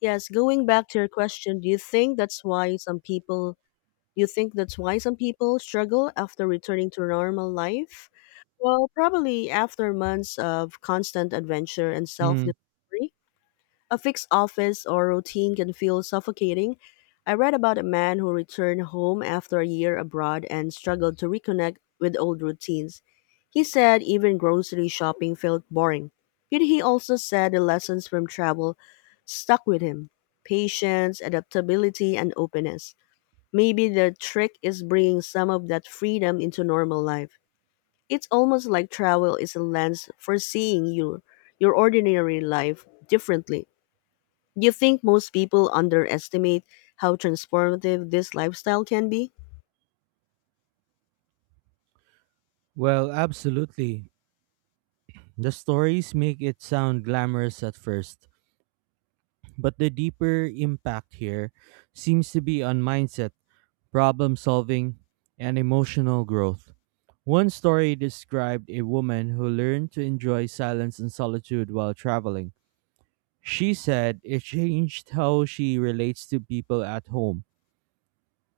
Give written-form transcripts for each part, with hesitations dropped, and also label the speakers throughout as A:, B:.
A: Yes, going back to your question, do you think that's why some people do you think that's why some people struggle after returning to normal life? Well, probably after months of constant adventure and
B: Mm,
A: self-discovery. A fixed office or routine can feel suffocating. I read about a man who returned home after a year abroad and struggled to reconnect with old routines. He said even grocery shopping felt boring. Yet he also said the lessons from travel stuck with him patience, adaptability, and openness. Maybe the trick is bringing some of that freedom into normal life. It's almost like travel is a lens for seeing your ordinary life differently. Do you think most people underestimate how transformative this lifestyle can be?
B: well, absolutely. The stories make it sound glamorous at first, but the deeper impact here seems to be on mindset, problem solving, and emotional growth. One story described a woman who learned to enjoy silence and solitude while traveling. She said it changed how she relates to people at home.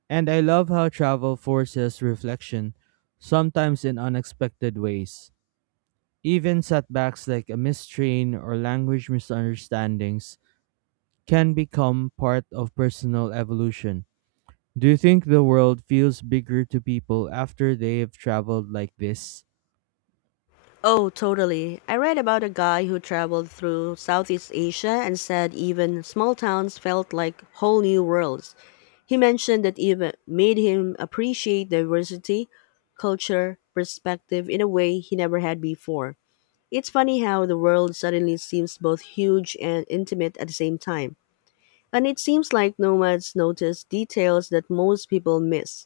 B: And I love how travel forces reflection, sometimes in unexpected ways. Even setbacks like a missed train or language misunderstandings can become part of personal evolution. Do you think the world feels bigger to people after they have traveled like this?
A: Oh, totally. I read about a guy who traveled through Southeast Asia and said even small towns felt like whole new worlds. He mentioned that even made him appreciate diversity, culture, perspective in a way he never had before. It's funny how the world suddenly seems both huge and intimate at the same time. And it seems like nomads notice details that most people miss,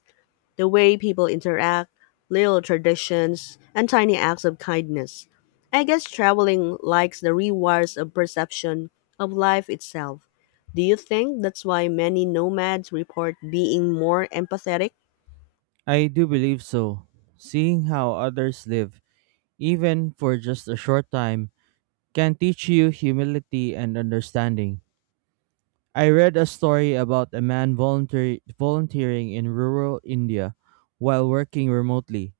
A: the way people interact, little traditions, and tiny acts of kindness. I guess traveling likes the rewards of perception of life itself. Do you think that's why many nomads report being more empathetic?
B: I do believe so. Seeing how others live, even for just a short time, can teach you humility and understanding. I read a story about a man volunteering in rural India while working remotely.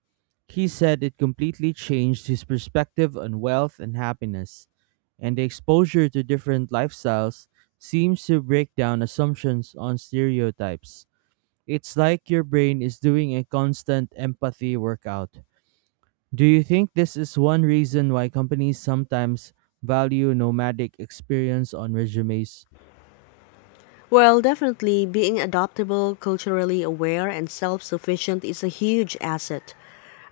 B: He said it completely changed his perspective on wealth and happiness, and the exposure to different lifestyles seems to break down assumptions on stereotypes. It's like your brain is doing a constant empathy workout. Do you think this is one reason why companies sometimes value nomadic experience on resumes?
A: Well, definitely being adaptable, culturally aware, and self sufficient is a huge asset.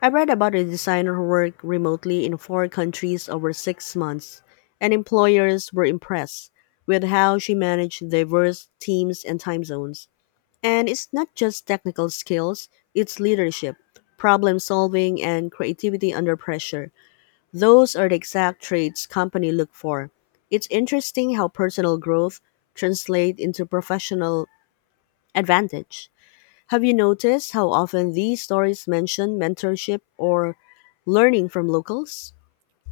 A: I read about a designer who worked remotely in four countries over 6 months, and employers were impressed with how she managed diverse teams and time zones. And it's not just technical skills, it's leadership, problem solving, and creativity under pressure. Those are the exact traits company look for. It's interesting how personal growth translates into professional advantage. Have you noticed how often these stories mention mentorship or learning from locals?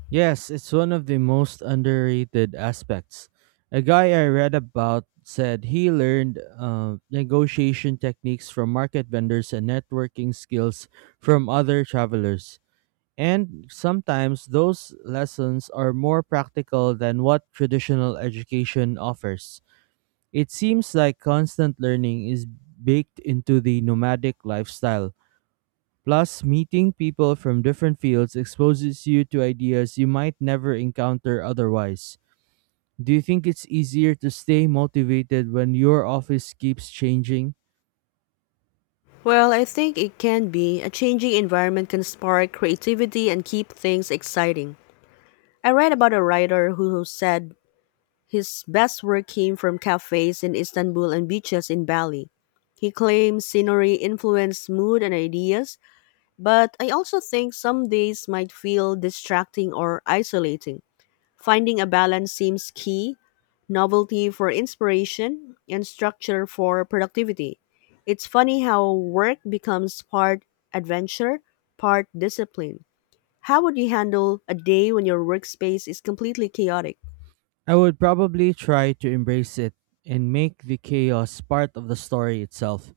B: Yes, it's one of the most underrated aspects. A guy I read about said he learned negotiation techniques from market vendors and networking skills from other travelers. And sometimes those lessons are more practical than what traditional education offers. It seems like constant learning is baked into the nomadic lifestyle. Plus, meeting people from different fields exposes you to ideas you might never encounter otherwise. Do you think it's easier to stay motivated when your office keeps changing?
A: Well, I think it can be. A changing environment can spark creativity and keep things exciting. I read about a writer who said his best work came from cafes in Istanbul and beaches in Bali. He claims scenery influenced mood and ideas, but I also think some days might feel distracting or isolating. Finding a balance seems key, novelty for inspiration and structure for productivity. It's funny how work becomes part adventure, part discipline. How would you handle a day when your workspace is completely chaotic?
B: I would probably try to embrace it and make the chaos part of the story itself.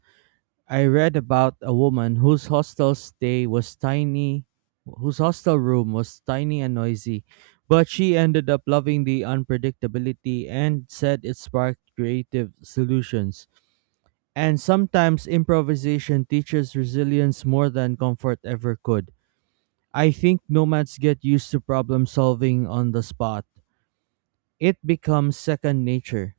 B: I read about a woman whose hostel room was tiny and noisy, but she ended up loving the unpredictability and said it sparked creative solutions. And sometimes improvisation teaches resilience more than comfort ever could. I think nomads get used to problem solving on the spot. It becomes second nature.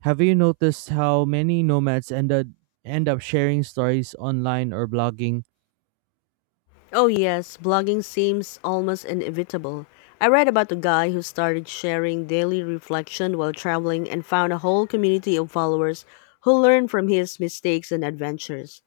B: Have you noticed how many nomads end up sharing stories online or blogging?
A: Oh, yes, blogging seems almost inevitable. I read about a guy who started sharing daily reflection while traveling and found a whole community of followers who learned from his mistakes and adventures.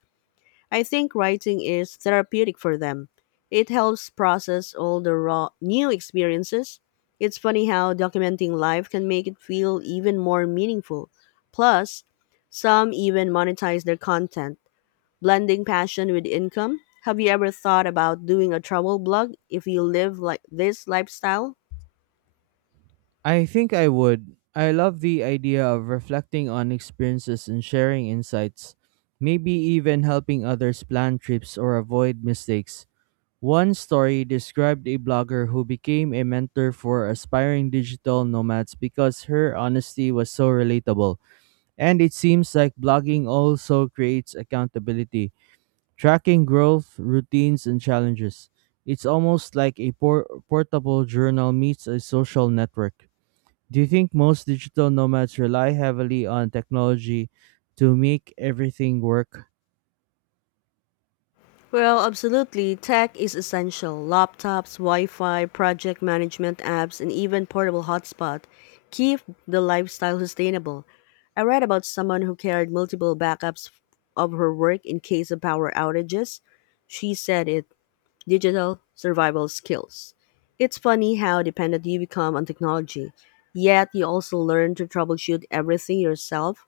A: I think writing is therapeutic for them. It helps process all the raw new experiences. It's funny how documenting life can make it feel even more meaningful. Plus, some even monetize their content, blending passion with income. Have you ever thought about doing a travel blog if you live like this lifestyle?
B: I think I would. I love the idea of reflecting on experiences and sharing insights, maybe even helping others plan trips or avoid mistakes. One story described a blogger who became a mentor for aspiring digital nomads because her honesty was so relatable. And it seems like blogging also creates accountability, tracking growth, routines, and challenges. It's almost like a portable journal meets a social network. Do you think most digital nomads rely heavily on technology to make everything work?
A: Well, absolutely. Tech is essential. Laptops, Wi Fi, project management apps, and even portable hotspot keep the lifestyle sustainable. I read about someone who carried multiple backups of her work in case of power outages. She said it digital survival skills. It's funny how dependent you become on technology, yet you also learn to troubleshoot everything yourself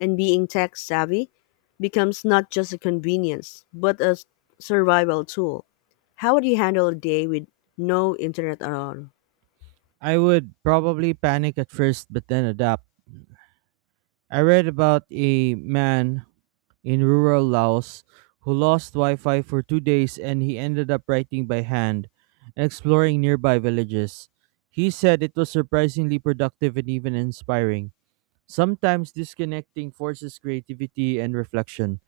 A: and being tech savvy becomes not just a convenience, but a survival tool. How would you handle a day with no internet at all?
B: I would probably panic at first, but then adapt. I read about a man in rural Laos who lost Wi Fi for two days, and he ended up writing by hand and exploring nearby villages. He said it was surprisingly productive and even inspiring. Sometimes disconnecting forces creativity and reflection.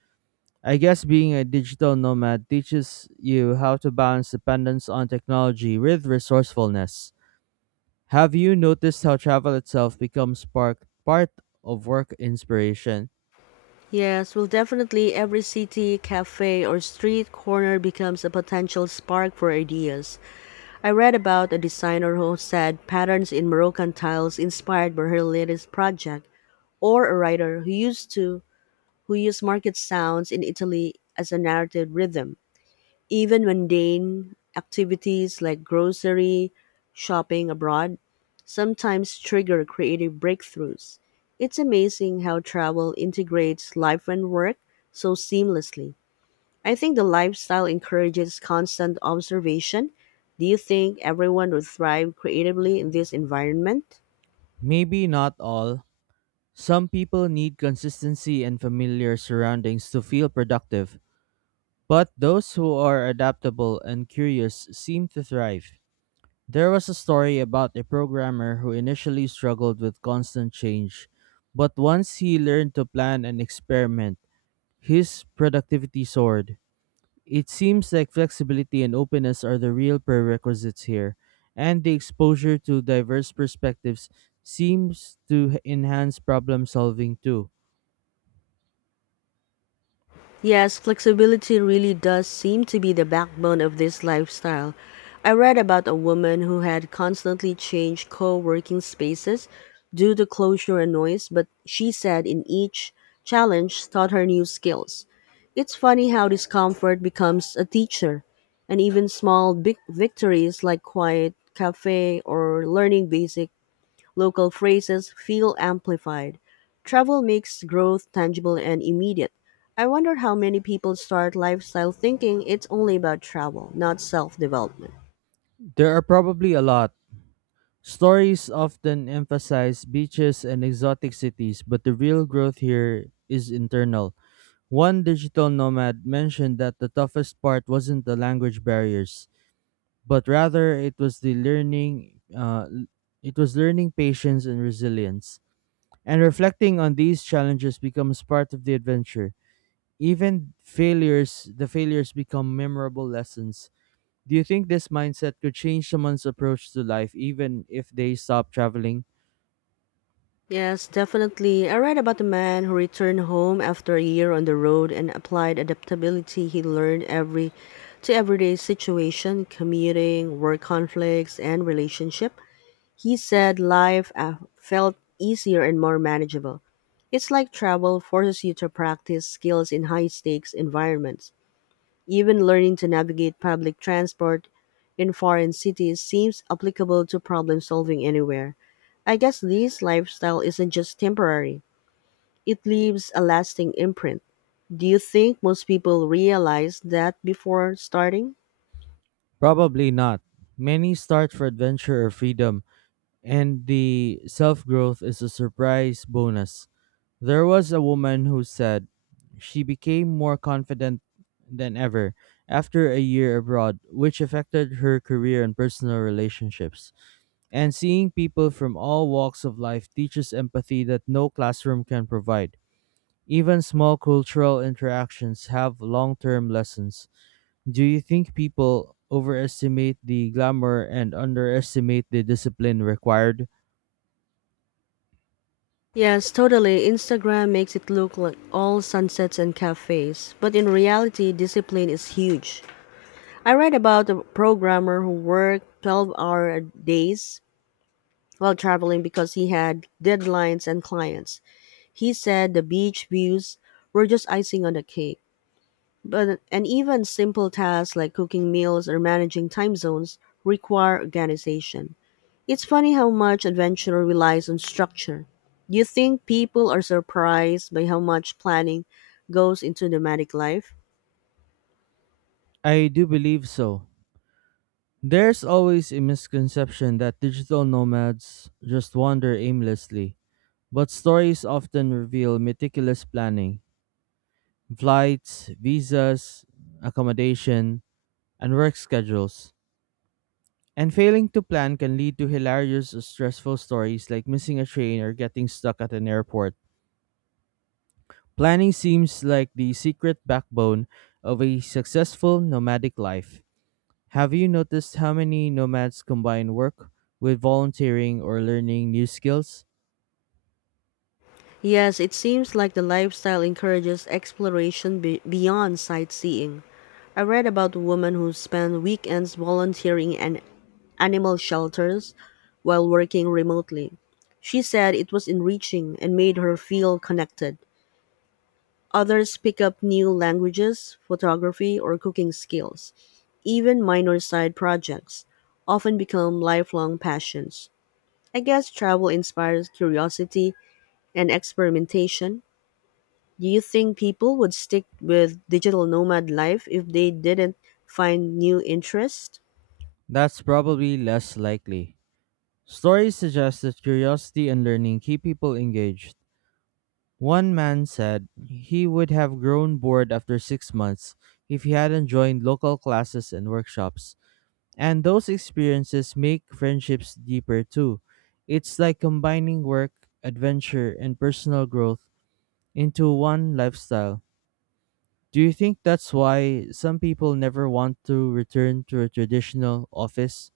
B: I guess being a digital nomad teaches you how to balance dependence on technology with resourcefulness. Have you noticed how travel itself becomes part of work inspiration?
A: Yes, well, definitely every city, cafe, or street corner becomes a potential spark for ideas. I read about a designer who said patterns in Moroccan tiles inspired by her latest project, or a writer who used market sounds in Italy as a narrative rhythm. Even mundane activities like grocery shopping abroad sometimes trigger creative breakthroughs. It's amazing how travel integrates life and work so seamlessly. I think the lifestyle encourages constant observation. Do you think everyone would thrive creatively in this environment?
B: Maybe not all. Some people need consistency and familiar surroundings to feel productive, but those who are adaptable and curious seem to thrive. There was a story about a programmer who initially struggled with constant change, but once he learned to plan and experiment, his productivity soared. It seems like flexibility and openness are the real prerequisites here, and the exposure to diverse perspectives seems to enhance problem solving too.
A: Yes, flexibility really does seem to be the backbone of this lifestyle. I read about a woman who had constantly changed co working spaces due to closure and noise, but she said in each challenge taught her new skills. It's funny how discomfort becomes a teacher, and even small big victories like quiet cafe or learning basic local phrases feel amplified. Travel makes growth tangible and immediate. I wonder how many people start lifestyle thinking it's only about travel, not self development.
B: There are probably a lot. Stories often emphasize beaches and exotic cities, but the real growth here is internal. One digital nomad mentioned that the toughest part wasn't the language barriers, but rather it was learning patience and resilience. And reflecting on these challenges becomes part of the adventure. The failures become memorable lessons. Do you think this mindset could change someone's approach to life even if they stop traveling?
A: Yes, definitely. I read about the man who returned home after a year on the road and applied adaptability he learned every to everyday situation, commuting, work conflicts, and relationship. He said life felt easier and more manageable. It's like travel forces you to practice skills in high stakes environments. Even learning to navigate public transport in foreign cities seems applicable to problem solving anywhere. I guess this lifestyle isn't just temporary, it leaves a lasting imprint. Do you think most people realize that before starting?
B: Probably not. Many start for adventure or freedom, and the self growth is a surprise bonus. There was a woman who said she became more confident than ever after a year abroad, which affected her career and personal relationships. And seeing people from all walks of life teaches empathy that no classroom can provide. Even small cultural interactions have long term lessons. Do you think people overestimate the glamour and underestimate the discipline required?
A: Yes, totally. Instagram makes it look like all sunsets and cafes, but in reality, discipline is huge. I read about a programmer who worked 12-hour days while traveling because he had deadlines and clients. He said the beach views were just icing on the cake. But and even simple tasks like cooking meals or managing time zones require organization. It's funny how much adventure relies on structure. Do you think people are surprised by how much planning goes into nomadic life?
B: I do believe so. There's always a misconception that digital nomads just wander aimlessly, but stories often reveal meticulous planning, flights, visas, accommodation, and work schedules. And failing to plan can lead to hilarious or stressful stories like missing a train or getting stuck at an airport. Planning seems like the secret backbone of a successful nomadic life. Have you noticed how many nomads combine work with volunteering or learning new skills?
A: Yes, it seems like the lifestyle encourages exploration beyond sightseeing. I read about a woman who spent weekends volunteering in animal shelters while working remotely. She said it was enriching and made her feel connected. Others pick up new languages, photography, or cooking skills. Even minor side projects often become lifelong passions. I guess travel inspires curiosity and experimentation. Do you think people would stick with digital nomad life if they didn't find new interests?
B: That's probably less likely. Stories suggest that curiosity and learning keep people engaged. One man said he would have grown bored after 6 months if he hadn't joined local classes and workshops. And those experiences make friendships deeper too. It's like combining work, adventure, and personal growth into one lifestyle. Do you think that's why some people never want to return to a traditional office?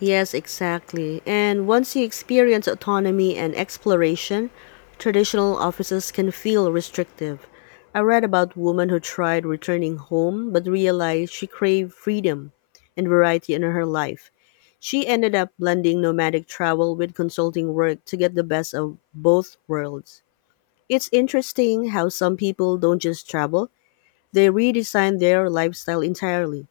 A: Yes, exactly. And once you experience autonomy and exploration, traditional offices can feel restrictive. I read about woman who tried returning home but realized she craved freedom and variety in her life. She ended up blending nomadic travel with consulting work to get the best of both worlds. It's interesting how some people don't just travel, they redesign their lifestyle entirely.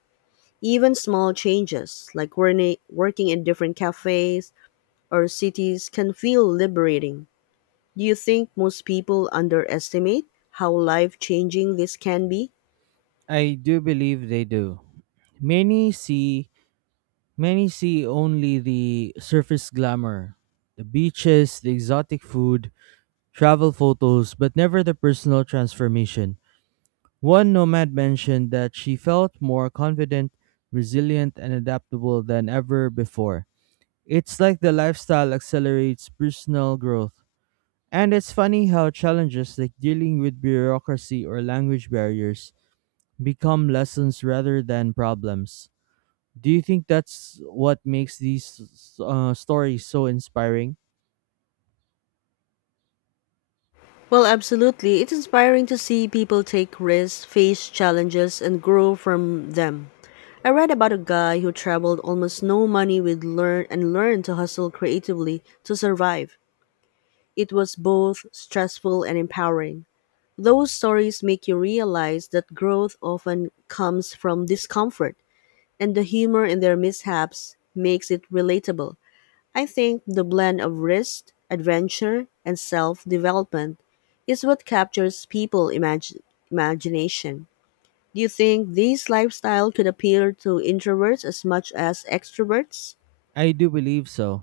A: Even small changes, like working in different cafes or cities, can feel liberating. Do you think most people underestimate how life changing this can be?
B: I do believe they do. Many see Many see only the surface glamour, the beaches, the exotic food, travel photos, but never the personal transformation. One nomad mentioned that she felt more confident, resilient, and adaptable than ever before. It's like the lifestyle accelerates personal growth. And it's funny how challenges like dealing with bureaucracy or language barriers become lessons rather than problems. Do you think that's what makes these stories so inspiring?
A: Well, absolutely. It's inspiring to see people take risks, face challenges, and grow from them. I read about a guy who traveled almost no money with learned to hustle creatively to survive. It was both stressful and empowering. Those stories make you realize that growth often comes from discomfort, and the humor in their mishaps makes it relatable. I think the blend of risk, adventure, and self development is what captures imagination. Do you think these lifestyle could appeal to introverts as much as extroverts?
B: I do believe so.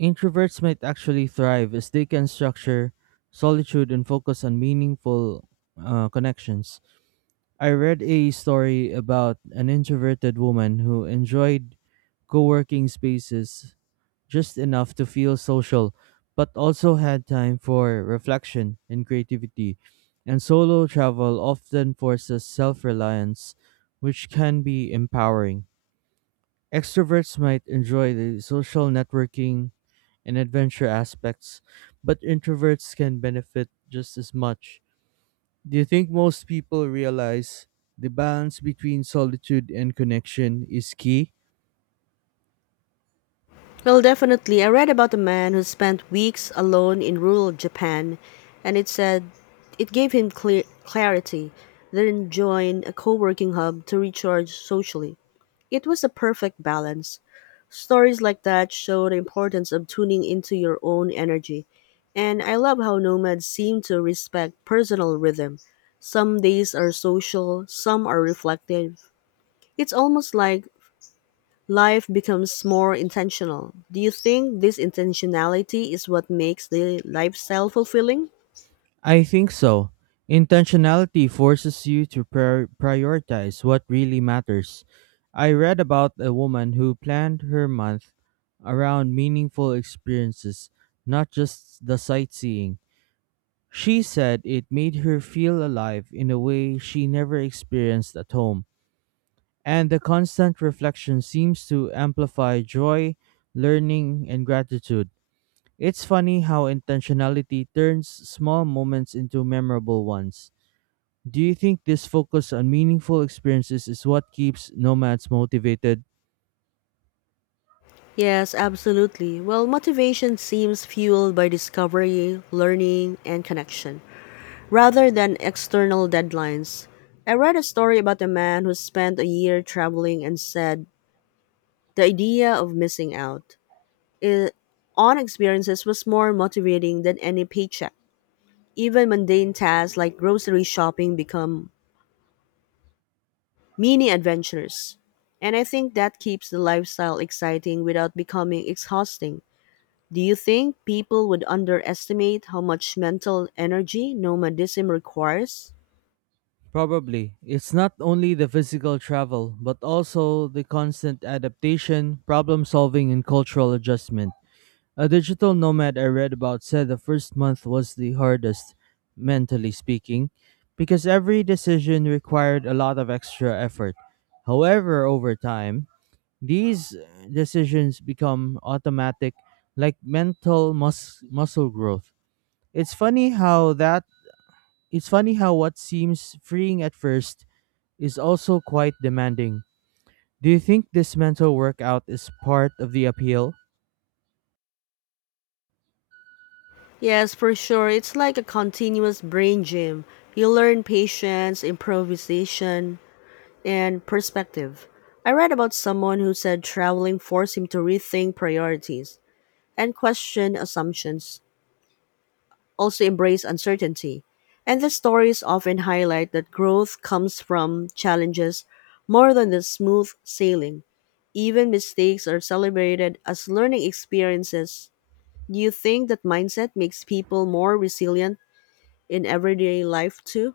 B: Introverts might actually thrive as they can structure solitude and focus on meaningful connections. I read a story about an introverted woman who enjoyed co working spaces just enough to feel social, but also had time for reflection and creativity. And solo travel often forces self reliance, which can be empowering. Extroverts might enjoy the social networking and adventure aspects, but introverts can benefit just as much. Do you think most people realize the balance between solitude and connection is key?
A: Well, definitely. I read about a man who spent weeks alone in rural Japan, and it said it gave him clear clarity, then joined a co working hub to recharge socially. It was a perfect balance. Stories like that show the importance of tuning into your own energy. And I love how nomads seem to respect personal rhythm. Some days are social, some are reflective. It's almost like life becomes more intentional. Do you think this intentionality is what makes the lifestyle fulfilling?
B: I think so. Intentionality forces you to prioritize what really matters. I read about a woman who planned her month around meaningful experiences, not just the sightseeing. She said it made her feel alive in a way she never experienced at home, and the constant reflection seems to amplify joy, learning, and gratitude. It's funny how intentionality turns small moments into memorable ones. Do you think this focus on meaningful experiences is what keeps nomads motivated?
A: Yes, absolutely. Well, motivation seems fueled by discovery, learning, and connection rather than external deadlines. I read a story about a man who spent a year traveling and said the idea of missing out i- on experiences was more motivating than any paycheck. Even mundane tasks like grocery shopping become mini adventures. And I think that keeps the lifestyle exciting without becoming exhausting. Do you think people would underestimate how much mental energy nomadism requires?
B: Probably. It's not only the physical travel, but also the constant adaptation, problem solving, and cultural adjustment. A digital nomad I read about said the first month was the hardest, mentally speaking, because every decision required a lot of extra effort. However, over time, these decisions become automatic, like mental muscle growth. It's funny how that it's funny how what seems freeing at first is also quite demanding. Do you think this mental workout is part of the appeal?
A: Yes, for sure. It's like a continuous brain gym. You learn patience, improvisation, and perspective. I read about someone who said traveling forced him to rethink priorities and question assumptions, also embrace uncertainty. And the stories often highlight that growth comes from challenges more than the smooth sailing. Even mistakes are celebrated as learning experiences. Do you think that mindset makes people more resilient in everyday life too?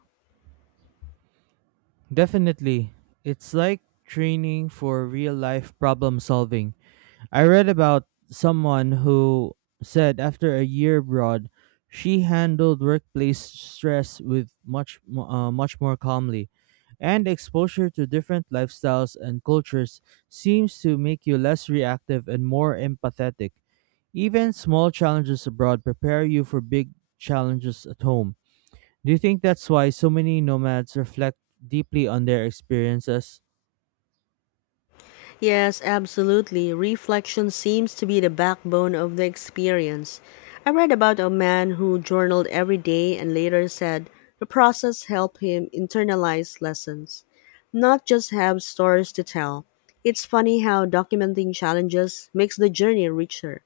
B: Definitely. It's like training for real life problem solving. I read about someone who said after a year abroad, she handled workplace stress with much more calmly, and exposure to different lifestyles and cultures seems to make you less reactive and more empathetic. Even small challenges abroad prepare you for big challenges at home. Do you think that's why so many nomads reflect deeply on their experiences?
A: Yes, absolutely. Reflection seems to be the backbone of the experience. I read about a man who journaled every day and later said the process helped him internalize lessons, not just have stories to tell. It's funny how documenting challenges makes the journey richer.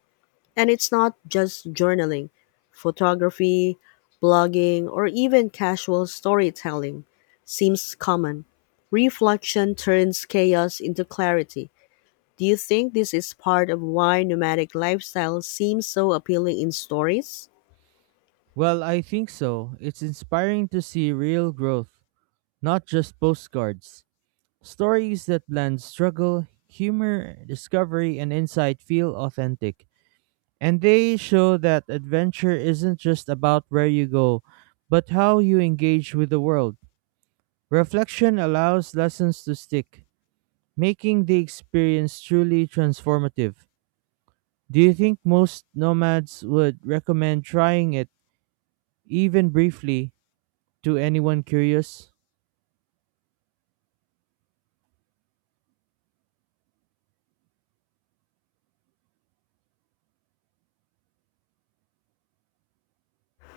A: And it's not just journaling, photography, blogging, or even casual storytelling seems common. Reflection turns chaos into clarity. Do you think this is part of why nomadic lifestyle seems so appealing in stories?
B: Well, I think so. It's inspiring to see real growth, not just postcards. Stories that blend struggle, humor, discovery, and insight feel authentic. And they show that adventure isn't just about where you go, but how you engage with the world. Reflection allows lessons to stick, making the experience truly transformative. Do you think most nomads would recommend trying it, even briefly, to anyone curious?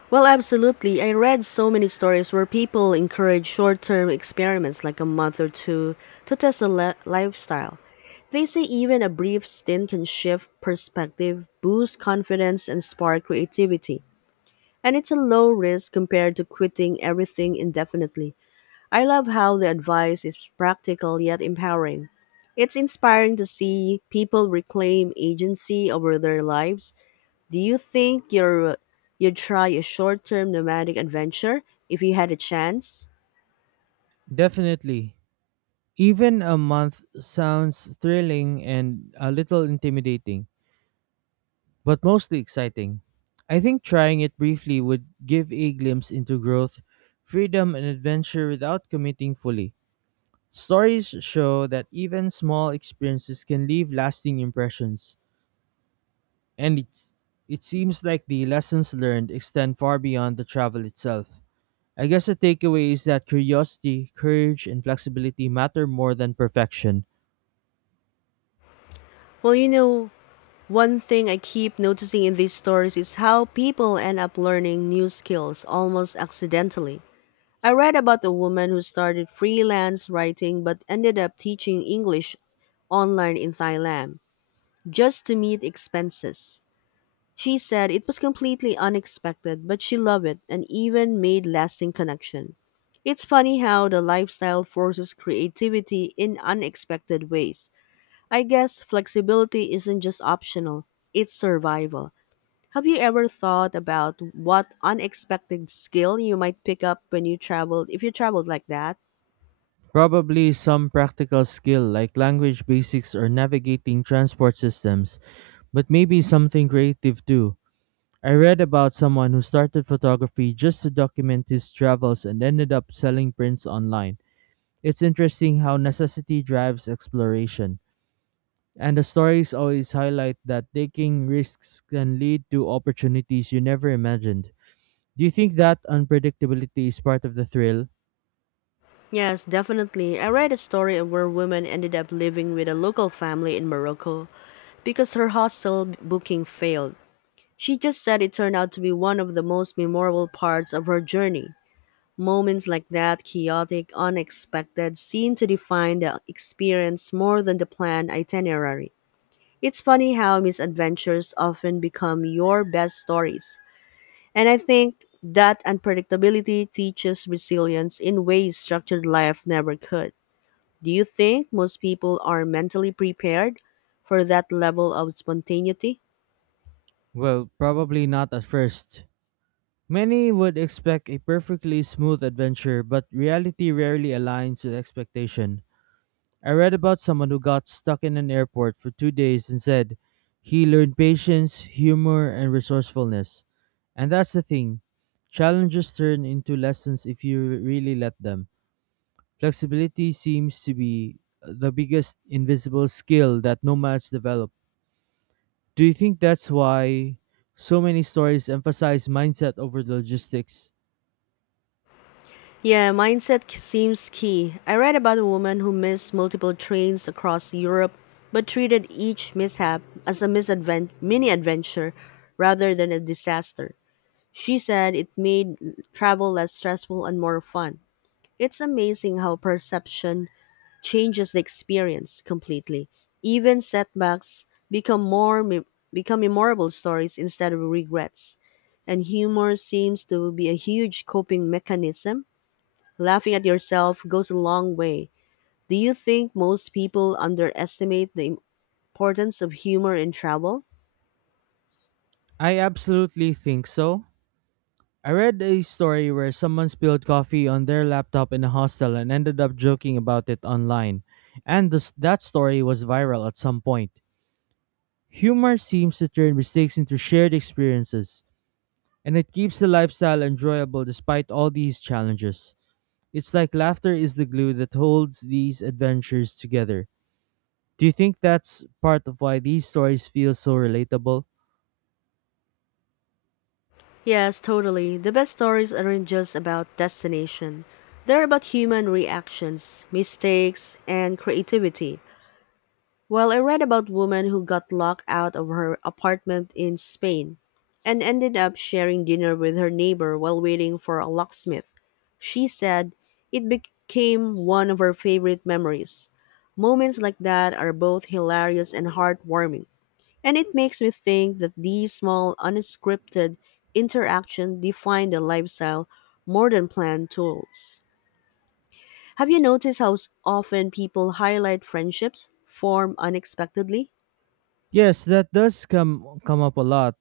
A: Well, absolutely. I read so many stories where people encourage short term experiments like a month or two to test a lifestyle. They say even a brief stint can shift perspective, boost confidence, and spark creativity. And it's a low risk compared to quitting everything indefinitely. I love how the advice is practical yet empowering. It's inspiring to see people reclaim agency over their lives. Do you'd try a short term nomadic adventure if you had a chance?
B: Definitely. Even a month sounds thrilling and a little intimidating, but mostly exciting. I think trying it briefly would give a glimpse into growth, freedom, and adventure without committing fully. Stories show that even small experiences can leave lasting impressions, and it seems like the lessons learned extend far beyond the travel itself. I guess the takeaway is that curiosity, courage, and flexibility matter more than perfection.
A: Well, you know, One thing I keep noticing in these stories is how people end up learning new skills almost accidentally. I read about a woman who started freelance writing but ended up teaching English online in Thailand, just to meet expenses. She said it was completely unexpected, but she loved it and even made lasting connection. It's funny how the lifestyle forces creativity in unexpected ways. I guess flexibility isn't just optional, it's survival. Have you ever thought about what unexpected skill you might pick up when you traveled if you traveled like that?
B: Probably some practical skill like language basics or navigating transport systems, but maybe something creative too. I read about someone who started photography just to document his travels and ended up selling prints online. It's interesting how necessity drives exploration. And the stories always highlight that taking risks can lead to opportunities you never imagined. Do you think that unpredictability is part of the thrill?
A: Yes, definitely. I read a story of where women ended up living with a local family in Morocco, because her hostel booking failed. She just said it turned out to be one of the most memorable parts of her journey. Moments like that, chaotic, unexpected, seem to define the experience more than the planned itinerary. It's funny how misadventures often become your best stories. And I think that unpredictability teaches resilience in ways structured life never could. Do you think most people are mentally prepared for that level of spontaneity?
B: Well, probably not at first. Many would expect a perfectly smooth adventure, but reality rarely aligns with expectation. I read about someone who got stuck in an airport for two days and said he learned patience, humor, and resourcefulness. And that's the thing, challenges turn into lessons if you really let them. Flexibility seems to be the biggest invisible skill that nomads develop. Do you think that's why so many stories emphasize mindset over logistics?
A: Yeah, seems key. I read about a woman who missed multiple trains across Europe but treated each mishap as a mini adventure rather than a disaster. She said it made travel less stressful and more fun. It's amazing how perception changes the experience completely. Even setbacks become memorable stories instead of regrets. And humor seems to be a huge coping mechanism. Laughing at yourself goes a long way. Do you think most people underestimate the importance of humor in travel?
B: I absolutely think so. I read a story where someone spilled coffee on their laptop in a hostel and ended up joking about it online. And that story was viral at some point. Humor seems to turn mistakes into shared experiences, and it keeps the lifestyle enjoyable despite all these challenges. It's like laughter is the glue that holds these adventures together. Do you think that's part of why these stories feel so relatable?
A: Yes, totally. The best stories aren't just about destination. They're about human reactions, mistakes, and creativity. Well, I read about woman who got locked out of her apartment in Spain and ended up sharing dinner with her neighbor while waiting for a locksmith. She said it became one of her favorite memories. Moments like that are both hilarious and heartwarming, and it makes me think that these small unscripted interactions define the lifestyle more than planned tools. Have you noticed how often people highlight friendships formed unexpectedly?
B: Yes, that does come up a lot.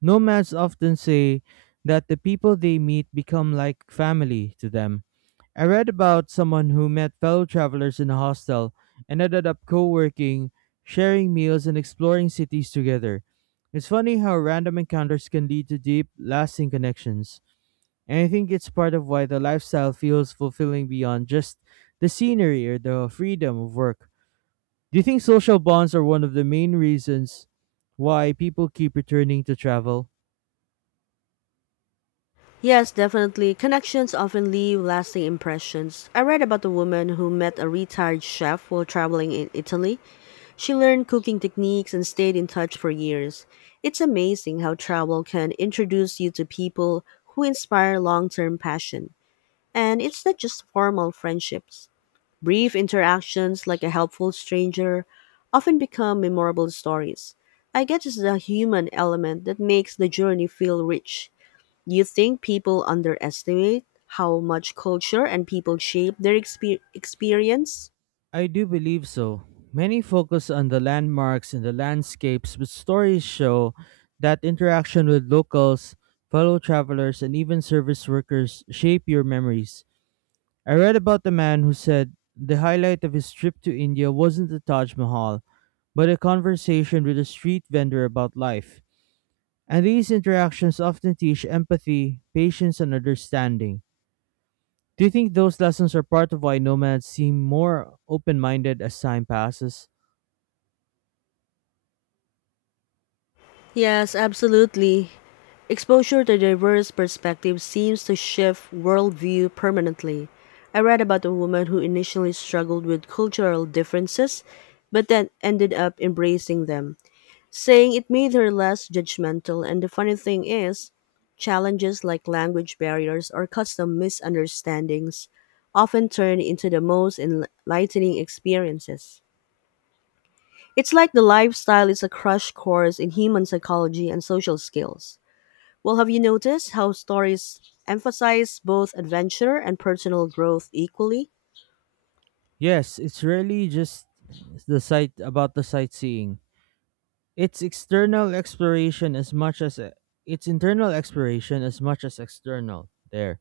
B: Nomads often say that the people they meet become like family to them. I read about someone who met fellow travelers in a hostel and ended up co-working, sharing meals and exploring cities together. It's funny how random encounters can lead to deep, lasting connections. And I think it's part of why the lifestyle feels fulfilling beyond just the scenery or the freedom of work. Do you think social bonds are one of the main reasons why people keep returning to travel?
A: Yes, definitely. Connections often leave lasting impressions. I read about a woman who met a retired chef while traveling in Italy. She learned cooking techniques and stayed in touch for years. It's amazing how travel can introduce you to people who inspire long term passion. And it's not just formal friendships. Brief interactions, like a helpful stranger, often become memorable stories. I guess it's the human element that makes the journey feel rich. You think people underestimate how much culture and people shape their experience?
B: I do believe so. Many focus on the landmarks and the landscapes, but stories show that interaction with locals, fellow travelers, and even service workers shape your memories. I read about a man who said the highlight of his trip to India wasn't the Taj Mahal, but a conversation with a street vendor about life. And these interactions often teach empathy, patience, and understanding. Do you think those lessons are part of why nomads seem more open minded as time passes?
A: Yes, absolutely. Exposure to diverse perspectives seems to shift worldview permanently. I read about a woman who initially struggled with cultural differences but then ended up embracing them, saying it made her less judgmental. And the funny thing is, challenges like language barriers or custom misunderstandings often turn into the most enlightening experiences. It's like the lifestyle is a crash course in human psychology and social skills. Well, have you noticed how stories emphasize both adventure and personal growth equally?
B: Yes, it's really just the sightseeing. It's external exploration as much as It's internal exploration as much as external. There.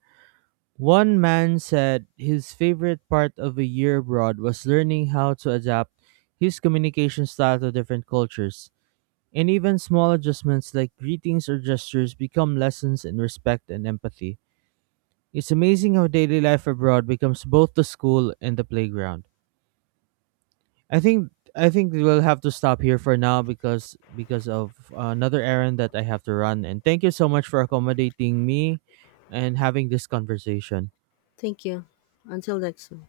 B: One man said his favorite part of a year abroad was learning how to adapt his communication style to different cultures. And even small adjustments like greetings or gestures become lessons in respect and empathy. It's amazing how daily life abroad becomes both the school and the playground. I think we'll have to stop here for now because of another errand that I have to run. And thank you so much for accommodating me and having this conversation.
A: Thank you. Until next time.